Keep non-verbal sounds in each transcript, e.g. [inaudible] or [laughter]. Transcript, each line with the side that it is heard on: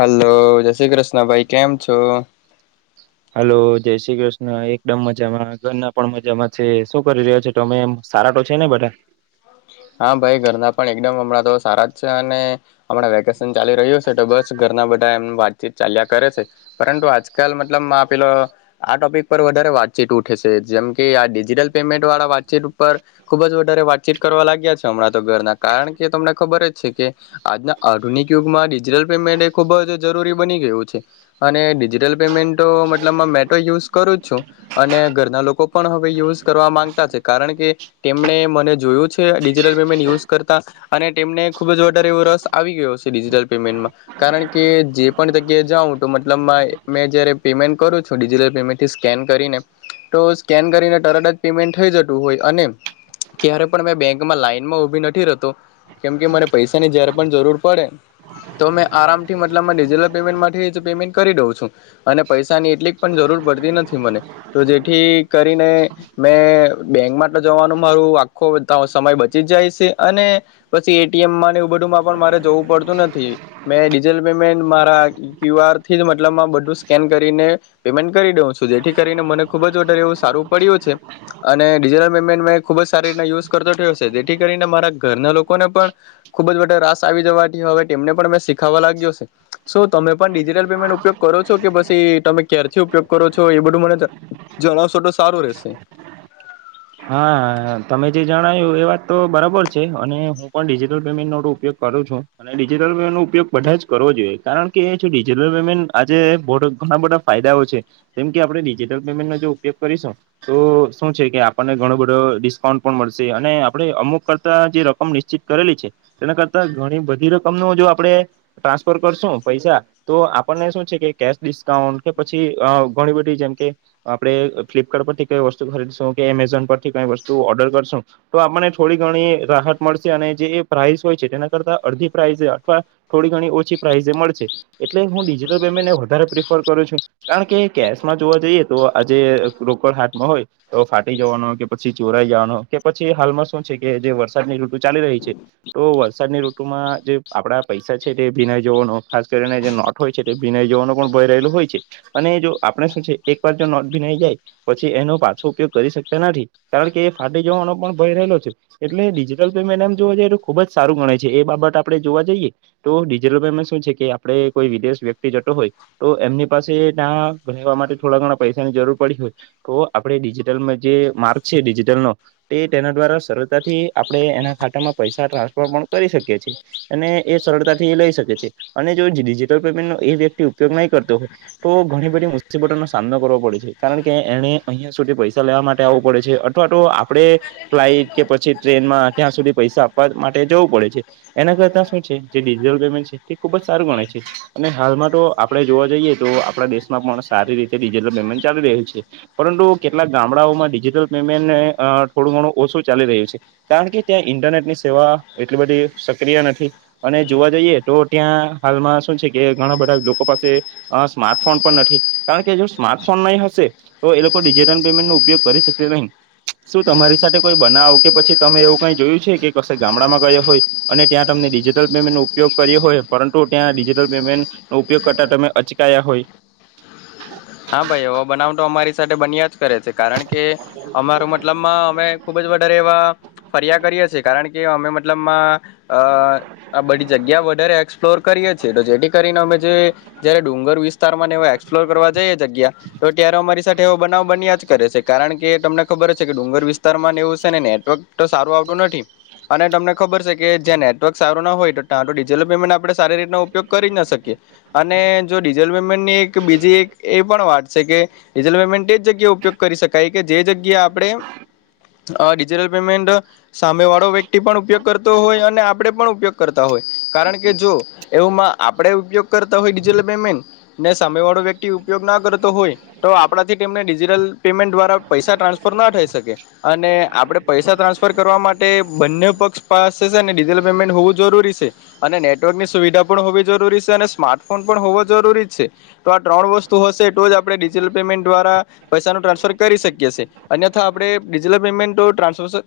left: Hello જય શ્રી કૃષ્ણ ભાઈ કેમ છો.
right: હલો જય શ્રી કૃષ્ણ એકદમ મજામાં ઘર ના પણ મજામાં છે શું કરી રહ્યા છેો તોમે એમ. સારાટો છે ને બધા.
left: હા ભાઈ ઘરના પણ એકદમ હમણાં તો સારા જ છે અને હમણાં વેકેશન ચાલી રહ્યું છે તો બસ. ઘરના બધા એમ વાતચીત ચાલ્યા કરે છે પરંતુ આજકાલ મતલબ પેલો આ ટોપિક પર. વધ વાતચીત ઉઠે છે જેમ કે આ ડિજિટલ પેમેન્ટ વાળા વાતચીત ઉપર ખુબ જ વધારે વાતચીત. લ હમણાં તો ઘર કારણ કે તમને ખબર જ છે કે આજના આધુનિક યુગમાંિટલ. ખબ જ જરૂરી બની ગયું અને ડિજિટલ પેમેન્ટ મતલબ મેટ ુઝ કરું. ઘરના લોકો પણ હવે યુ કરવા માંગતા છે કારણ કે તેમણે મને જોયું. ટલ પેમેન્ટ યુઝ કરતા અને તેમને ખુબ જ વધારે એવો રસ આવી ગયો છે ડિજિટલ પેમેન્ટમાં. કારણ કે જે પણ જગ્યાએ જાઉં તો મતલબ મેં જયારે પેમેન્ટ કરું છું ડિજિટલ પેમેન્ટથી સ્કેન. ન કરી તર જ પેમેન્ટ થ જતું હોય અને ત્યારે પણ મે. બેંકમાં લાઈન માં ઉભી નથી રતો કેમ કે મને પૈસાની ઝેર પણ જરૂર પડે. તો મેં આરામ થી મતલબમાં ડિજિટલ પેમેન્ટ માટે પેમેન્ટ કરી દઉં છું અને પૈસાની એટલી પણ જરૂર. નથી મને તો જેથી કરીને મેં બેંક માટે જવાનું મારું આખો. તો સમય બચી જાય છે અને પછી એટીએમ એવું બધુંમાં પણ મારે જોવું પડતું નથી. મેં ડિજિટલ પેમેન્ટ મારા ક્યુઆરથી જ મતલબમાં બધું સ્કેન કરીને પેમેન્ટ કરી દઉં છું જેથી કરીને મને ખૂબ જ ઓર્ડર એવું સારું પડ્યું છે અને ડિજિટલ પેમેન્ટ મેં ખૂબ જ સારી રી યુઝ થયો જેથી કરીને મારા ઘરના લોકોને પણ ખુબ જ રાસ આવી જવાથી હવે તેમને પણ મે ીખાવા લાગ્યો તમે પણ ડિજિટલ પેમેન્ટ ઉપયોગ કરો છો કે પછી તમે ક્યરથી ઉપયોગ કરો છો એ બધું મને જણાવશો તો સારું રશે
right: હા હ તમે જે જણાવ્યું એ વાત તો બરાબર છે અને હું પણ ડિજિટલ પેમેન્ટ નો ઉપયોગ કરું છું અને ડિજટલ પેમેન્ટ નો ઉપયોગ બધા જ કરવો જોઈએ કારણ કે જે ડિજિટલ પેમેન્ટ આજે ઘણા બધા ફાયદાઓ કેમ કે આપ ડિજિટલ પેમેન્ટ નો ઉપગ કરીશ તો શું છે કે આપણને ઘણો બધો મળશે અને આપણે અમુક કરતા જે રકમ નિશ્ચિત કરેલી છે તેના કરતા ઘણી બધી રકમ જો આપે ટ્રાન્સફર કરશું પૈસા તો આપને શું છે કે કે ડિસ્કાઉન્ટ કે પછી અ ઘણી બધી જેમ કે આપડણે ફ્લિપકાર્ટ પરથી કઈ વસ્તુ ખરીદીશું કે એમેઝન પરથી કઈ વસ્તુ ઓર્ડર કરશું તો આપને થોડી ઘણી રાહત મળશે અને જે પ્રાઇસ હોય છે તેના કરતા અડધી પ્ર અથવા થોડી ગણી ઓછી પ્રાઈઝ મરશે, એતલે હું ડિજિટલ પેમેન્ટને વધુ પસંદ કરું છું. કારણ કે કેશમાં જોવા જઈએ તો આજે રોકડ હા્ટમાં હોય તો ફાટી જવાનો કે પછી પછી ચોરાઈ જવાનો કે પછી હાલમાં શું છે કે જે વરસાદની ઋતુ ચાલી રહી છે તો વરસાદની ઋતુમાં જે આપડા પૈસા છે તે ભીનાય જવાનો ખાસ કરીને જે નોટ હોય છે તે ભીનાય જવાનો પણ ભય રહેલું હોય છે અને જો આપણે શું છે એક વાર જો નોટ ભીનાઈ જાય પછી એનો પાછો ઉપયોગ કરી શકતા નથી કારણ કે એ ફાટી જવાનો પણ ભય રહેલો છે એટલે ડિજિટલ પેમેન્ટ એમ જો એ ખુબ જ સારું ગણે છે એ આપ જોવા જઈએ તો ડિજિટલ પેમેન્ટ શું છે કે આપેદે કોઈ વિદેશ વ્યક્તિ જતો હોય તો એમની ના માટે થોડા ઘણા પૈસાની જરૂર પડી હોય તો આપણે ડિજિટલમાં જે માર્ છે ડિજિટલનો તે તેના દ્વારા સરળતાથી આપણે એના ખાતામાં પૈસા ટ્રાન્સફર પણ કરી શકીએ છીએ અને એ સરળતાથી લઈ શકે છે અને જો ડિજિટલ પેમેન્ટ નો એ વ્યક્તિ ઉપયોગ નહી કરતો હોય તો ઘણી બધી મુસીબતો નો સામનો કરવો પડે છે કારણ કે એને અહિયાં સુધી પૈસા લેવા માટે આવું પડે છે અથવા તો આપડે ફ્લાઈટ કે પછી ટ્રેનમાં ત્યાં સુધી પૈસા આપવા માટે જવું પડે છે એના કરતા શું છે જ ડિજિટલ પેમેન્ટ છે તે ખુબ જ સારું ગણાય છે અને હાલમાં તો આપડણે જોવા જઈએ આપ દેશમાં પણ સારી રીતે ડિજિટલ પેમેન્ટ ચાલી રહ્યું છે પરંતુ કેટલાક ગામડાઓમાં પેમેન્ટ થોડું ઘણું ઓછું ચાલી રહ્યું છે કારણ કે ત્યાં ઇન્ટરનેટ ની સેવા એટલી બધી સક્રિય નથી અને જોવા જઈએ તો ત્યાં હાલમાં શું છે કે ઘણા બધા લોકો પાસે અ સ્માર્ટ ફોન પણ નથી કારણ કે જો સ્માર્ટફોન નહી હશે તો એ લોકો ડિજિટલ પેમેન્ટ નો ઉપયોગ કરી શકે તે નહી શું તમારી સાથે કોઈ બનાવ કે પછી તમે એવું કઈ જોયું છે કે ક ગામડામાં ગયો હોય અને ત્યાં તમને ડિજિટલ પેમેન્ટ નો ઉપયોગ કર્યો હોય પરંતુ ત્યાં ડિજિટલ પેમેન્ટ નો ઉપયોગ કરતા તમે અચકાયા હોય
left: હા ભાઈ એ બનાવ તો અમારી સાથે બન્યા જ કરે છે કારણ કે અમારો મતલબમાં અમે ખુબ જ વધારે એવા ફરિયા કરીએ છીએ કારણ કે અમે લમાં અ આ બધી જગ્યા વધારે એક્સપ્લોર કરીએ છીએ તો જેથી કરીને અમે જયારે ડુંગ અર વિસ્તાર ને એક્સપ્લોર કરવા જઈએ જગ્યા તો ત્યારે અમારી સાથે એવો બનાવ બન્યો છે કરે છે કારણ કે તમને ખબર છે કે ડુંગર વિસ્તાર માં એવું છે ને નેટવર્ક તો સારું આવતું નથી અને તમને ખબર છે કે જ્યા નેટવર્ક સારું ના હોય તો તંયા તો ડિજિટલ પેમેન્ટ આપણે સારી રીતના ઉપયોગ કરી જ ના શકીએ અને જો ડિજિટલ પેમેન્ટની એક બીજી એક એ પણ વાત છે કે ડિજિટલ પેમેન્ટ એ જ જગ્યા ઉપયોગ કરી શકાય કે જે જગ્યા આપણે આ ડિજિટલ પેમેન્ટ સામે વાળો વ્યક્તિ પણ ઉપયોગ કરતો હોય અને આપડે પણ ઉપયોગ કરતા હોય કારણ કે જો એવમાં આપણે ઉપયોગ કરતા હોયિજટલ પેમેન્ટ ને સામે વાળો વ્યક્તિ ઉપયોગ ના કરતો હોય તો આપણાથી તેમને ડિજિટલ પેમેન્ટ દ્વારા પૈસા ટ્રાન્સફર ના થઈ શકે અને આપડે પૈસા ટ્રાન્સફર કરવા માટે બંને પક્ષ પાસે છે ને ડિજિટલ પેમેન્ટ હોવું જરૂરી છે નેટવર્કની સુવિધા હોવી જરૂરી છે અને સ્માર્ટફોન પણ હોવો જરૂરી છે ત્રણ વસ્તુ હશે તો જ આપણે ડિજિટલ પેમેન્ટ દ્વારા પૈસાનું ટ્રાન્સફર કરી શકીછીએ અન્યથા આપણે ડિજિટલ પેમેન્ટ તો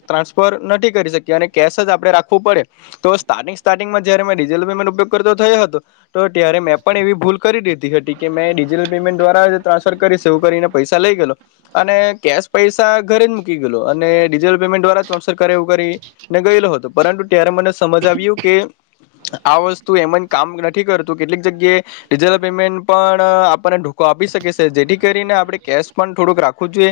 left: ટ્રાન્સફર નથી કરી શક્યા અને કેશ જ આપડણે રાખવું પડે તો સ્થાનિક સ્ટાર્ટિંગમાં જય મેં ડીઝલમે ઉપયોગ કરતો થયો હતો તો ત્યારે મેં પણ એવી ભૂલ કરી દીધી હતી કે મેં ડિજિટલ પેમેન્ટ દ્વારા ટ્રાન્સફર કરી સ એવું કરીને પૈસા લઈ ગે અને કેશ પૈસા ઘરે મ ગ અનેટલ પેમેન્ટ દ્વારા્રાન્સર કરને ગયેલો હતો પરંતુ ત્યારે મને સમજ આવી આ વસ્તુ એમ કામ નથી કરતું કેટલીક જગ્યાએલ પેમેન્ટ પણ આપણને ોકો આપી શકે છે જેથી કરીને આપે કેશ પણ થોડુંક રાખવું જોઈએ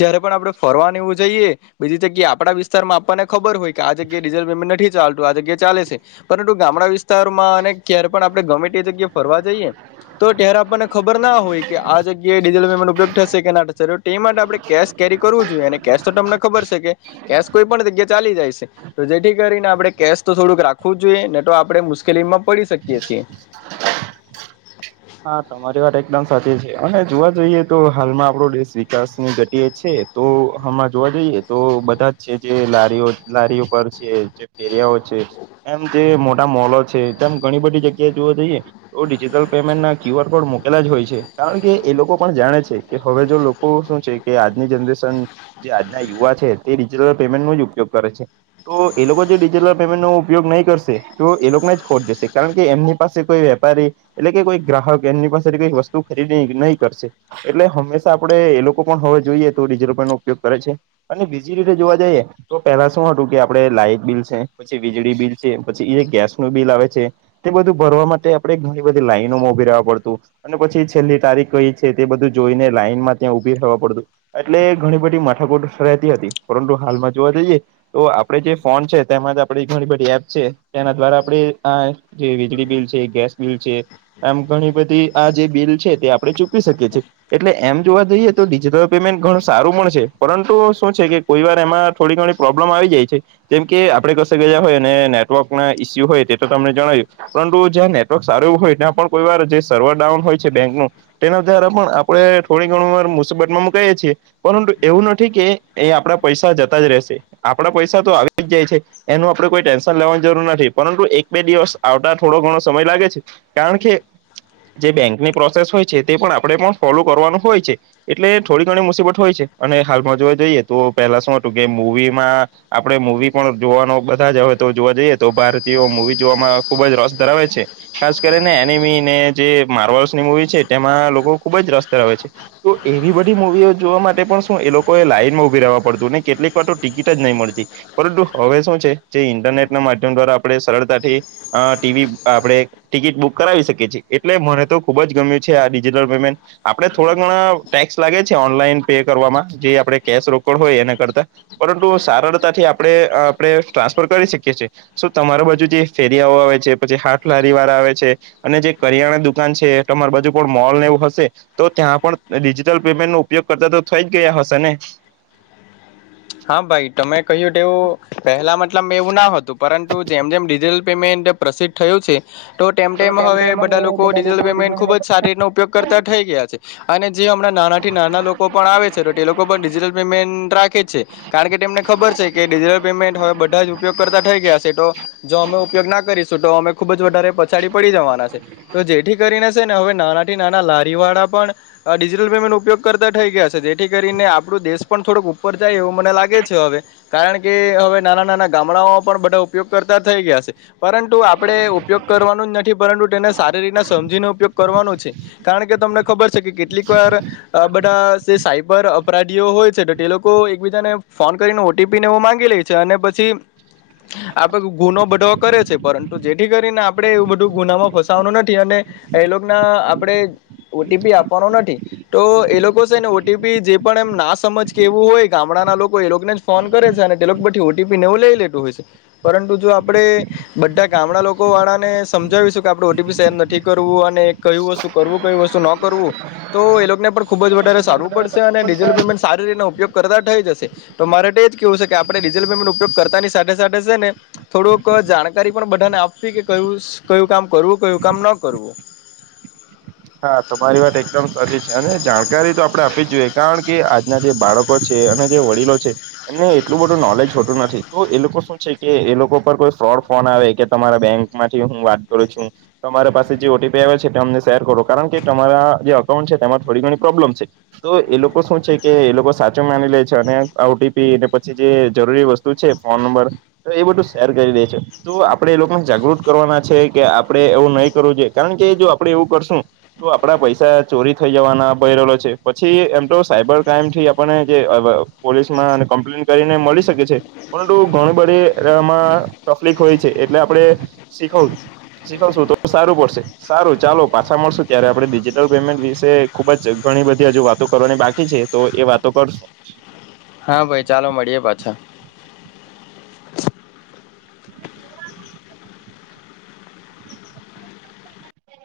left: જયારે પણ આપ ફરવા એવું જઈએ બીજી જગ્યા આપડા વિસ્તારમાં આપણને ખબર હોય કે આ જગ્યા ડીઝલ પેમેન્ટ નથી ચાલતું આગ્યા ચાલે છે પરંતુ ગામડા વિસ્તારમાં અને ક્યારે પણ આપણે ગમે તે જગ્યા ફરવા જઈએ તો ત્યારે આપણને ખબર ના હોય કે આ જગ્યાએ ડીઝલ પેમેન્ટ ઉપયોગ થશે કે ના થશે તે માટે આપણે કેશ કેરી ું જોઈ કે તો તમને ખબર છે કે કેશ કોઈ પણ જગ્યા ચાલી જાય છે તો જેથી કરીને આપણે કે થોડુંક રાખવું જોઈએ નને તો આપડણે મુશ્કેલીમાં પડી શકીએ છીએ
right: હા તમારી વાત એકદમ સાચી છે અને જોવા જઈએ તો હાલમાં આપડો દેશ વિકાસની ઘતિ જ છે તો હમાં જોવા જઈએ તો બધા જ છે જે લારીઓ લારીઓ પર છે જે ફેર્યા એમ જે મોટા મો છે તેમ ઘણી બધી જગ્યાએ જોવા જઈએ તો ડિજિટલ પેમેન્ટ ના ક્યુ આર કોડ મોકેલા જ હોય છે કારણ કે એ લોકો પણ જાણે છે કે હવે જો લોકો શું છે કે આજની જનરેન જ યુવા છે તેટલ પેમેન્ટ ન ઉપગ કરે છે તો એ લોકો જેિટલ પેન્ટ ન ઉપયોગ નહી કરશે તો એ લોકોને જ ખોટ જશે કારણ કે એમની પાસે કોઈ વેપારી એટલે કે કોઈ ગ્રાહક એમની પાસેથી કઈ વસ્તુ ખરીદી નહીં કરશે એટલે હંમેશા આપડે એ લોકો પણ હવે જોઈએ તો નો ઉપયોગ કરે છે અને બીજી રીતે જોવા જઈએ તો પેલા શું હતું કે આપડે લાઈટ બિલ છે વીજળી બિલ છે પછી એ ગેસ નું બિલ આવે છે તે બધું ભરવા માટે આપડે ઘણી બધી લાઈનો મો ડું અને પછી છેલ્લી તારીખ કઈ છે તે બધું જોઈને લાઈનમાં ત્યાં ઉભી થવા પડતું એટલે ઘણી બધી મથકો રહેતી હતી પરંતુ હાલમાં જોવા જઈએ તો આપણેે જે ફોન છે તેમાં જ આપ ઘણી બધ એપ છે તેના દ્વારા આપે આ જે વીજળી બિલ છે ગેસ બિલ છે આમ ઘણી બધી આ જે બિલ છે તે આપણે ચૂકીવી શકીએ છીએ એટલે એમ જોવા જઈએ તો ડિજિટલ પેમેન્ટ ઘું સારું પણ છે પરંતુ શું છે કે કોઈ વાર એમાં થોડી ઘણી પ્રોબ્લેમ આવી જાય છે જેમ કે આપડ હોય નેટવર્ક ના ઈસ્યુ હોય તે તો તમને જણાવ્યું પરંતુ જ્યાં નેટવર્ક સારું હોય ત્યાં પણ કોઈ વાર જે સર્વર ડઉન હોય છે બેંકું તેના દ્વારા પણ આપડણે થોડી ઘણું વાર મુશબતમાં મુકઈએ છીએ પરંતુ એવું નથી કે એ આપણા પૈસા જતા જ રહેશે આપણા પૈસા તો આવી જ જાય છે એનું આપણે કોઈ ટેન્શન લેવાની જરૂર નથી પરંતુ એક બે દિવસ આવતા થોડો ઘણો સમય લાગે છે કારણ કે
left: હ
right: જે બેંકની પ્રોસેસ હોય છે તે પણ આપણે પણ ફોલો કરવાનું હોય છે એટલે થોડી ઘણી મુસીબત હોય છે હાલમાં જોવા જઈએ તો પેલા શું હતું કે મવી માં આપે મવી પણ જોવાનો બધા જ હય તો જોવા જઈએ તો ભારતીયો મુૂવી જોવામાં ખુબ જ રસ ધરાવે છે ખાસ કરીને જે માર્વલ્સની મુવી છે તેમાં લોકો ખુબ જ રસ ધવે છે તો એવી બધી મુવીઓ જોવા માટે પણ શું એ લોકોએ લાઈન માં ઉભી રવા પડતું કેટલીક વાર તો ટિકિટ જ નહી મળતી પરંતુ હવે જે રનેટ મા્યમ દ્વારા આપ સરતાથી ટીવી આપણે ટિકિટ બુક કરાવી શકીએ છીએ એટલે મને તો ખુબ જ ગમ્યું છે આ ડિજિટલ પેમેન્ટ આપે થોડા ઘણા ટેક્સ લાગે છે ઓનલાન પે કરવામાં જે આપણે કેશ રોકડ હોય એના કરતા પરંતુ સરળતાથી આપણે આપણે ટ્રાન્સફર કરી શકીએ છીએ સ તમાર બાજુ જે ફેરીિયાઓ આવે છે પછી હાથ લારી વાળા આવે છે અને જે કરિયાણા દુકાન છે તમાર બાજુ પણ મોલને એવું હશે તો ત્યાં પણ ડિજિટલ પેમેન્ટ નું ઉપયોગ કરતા તો થઈ જ ગયા હશે ને
left: હ હા ભાઈ તમે કહ્યું તેવું પહેલામાં એટલ મે એવું ના હતું પરંતુ જેમ જેમ ડિજિટલ પેમેન્ટ પ્રસિદ્ધ થયું છે તો ટમટેમ હવે બધા લોકો ડિજિટલ પેમેન્ટ ખુબ જ સારી રીતનો ઉપયોગ કરતા થઇ ગયા છે અને જે હમણાં નાના થી નાના લોકો પણ આવે છે તો તે લોકો પણ ડિજિટલ પેમેન્ટ રાખે છે કારણ કે તેમને ખબર છે કે ડિજિટલ પેમેન્ટ હવે બધા જ ઉપયોગ કરતા થઈ ગયા છે તો જો અમે ઉપયોગ ના કર કરીશું તો અમે ખુબ જ વધારે પછાડી પડી જવાના છે તો જેથી કરીને ને હવે નાના થી નાના લારીવાળ લ પેમેન્ટ ઉપયોગ કરતા થઈ ગયા જેથી કરીને આપડું દેશ પણ થોડક ઉપર જાય એવ મને લાગે છે હવે કારણ કે હવે નાના નાના ગામડાઓમાં પણ બધા ઉપયોગ કરતા થઈ ગયા છે પરંતુ આપણે ઉપયોગ કરવાનું જ નથી પરંતુ તેને સારી રીતના સમજીને ઉપયોગ કરવાનો છે કારણ કે તમને ખબર છે કે કેટલીક વાર આ બધા સાયબર અપરાધીઓ હોય છે તો તે લોકો સુાને ફોન કરીને ઓટીપી ને એવ માંગી લે છે અને પછી આપડ ગુનો બધો કરે છે પરંતુ જેથી કરીને આપડે એવું બધું ગુનામાં ફસવાનું નથી અને એ ના આપણે ઓટીપી આપવાનો નથી તો એ લોકો છે ને ઓપી જે પણ એમ ના સમજ કેવું હોય ગામડાના લોકો એ લોકોને જ ફોન કરે છે અને તે લોકો બી ઓટીપીનેવું લઈ લેતું હોય છે પરંતુ જો આપણે બધા ગામડા લોકો વાળા ને સમજાવીશું કે આપડણે ઓટીપી શેર નથી કરવું અને કયું વસ્તુ કરવું કઈ વતુ ન કરવું તો એ લોકોને પણ ખૂબ જ વધારે સારવું પડશે અને ડિજલ પેમેન્ટ સારી રીતે ઉપયોગ થ જશે તો મારે માટે જ કેવું છે કે આપણેિઝલ પેમેન્ટ ઉપગ કરતાની સાથે સાથે ને થોડુંક જાણકારી પણ બધાને આપવી કે કયું કયું કામ કરવું કયું કામ ન કરવું [inaudible]
right: હા તમારી વાત એકદમ સચી છે અને જાણકારી તો આપડણે આપવી જ જોઈએ કારણ કે આજના જે બાળકો છે જે વડીલો છે એમને એટલું બધું નોલેજ હોતું નથી તો એ લોકો શું છે કે એ લોકો પર કોઈ ફોડ ફોન આવે કે તમારા બેંક માંથી હું વાત કરું છું તમારી પાસે જે ઓટીપી આવે છે અમને શેર કરો કારણ કે તમારા જે અકાઉન્ટ છે તેમાં થોડી ઘણી પ્રોબ્લેમ છે તો એ લોકો શું છે કે એ લોકો સાચો મેનેજ ે અને ઓપી પછી જે જરૂરી વસ્તુ છે ફોન નંબર તો એ બધું શેર કરી દે છે તો આપડણે એ લોકોને જાગૃત કરવાના છે કે આપડે એવું નહીં કરવું જોઈએ કારણ કે જો આપડે એવું કરશું તો આપડા પૈસા ચોરી થઈ જવાના ભયલો છે પછી એમ તો સાયબર ક્રાઈમ થી આપણને જે પોલીસમાં અને કમ્પ્લેન કરીને મળી શકે છે પરંતુ ઘણી બધીમાં તકલીફ હોય એટલે આપે શીખું શીખશું તો સારું પડશે સારું ચાલો પાછા મળશ ત્યારે આપણે ડિજિટલ પેમેન્ટ વિશે ખુબ જ ઘણી બધી હજુ વાતો કરવાની બાકી છે તો એ વાતો કરશું
left: હા ભાઈ ચાલો મળીએ પાછા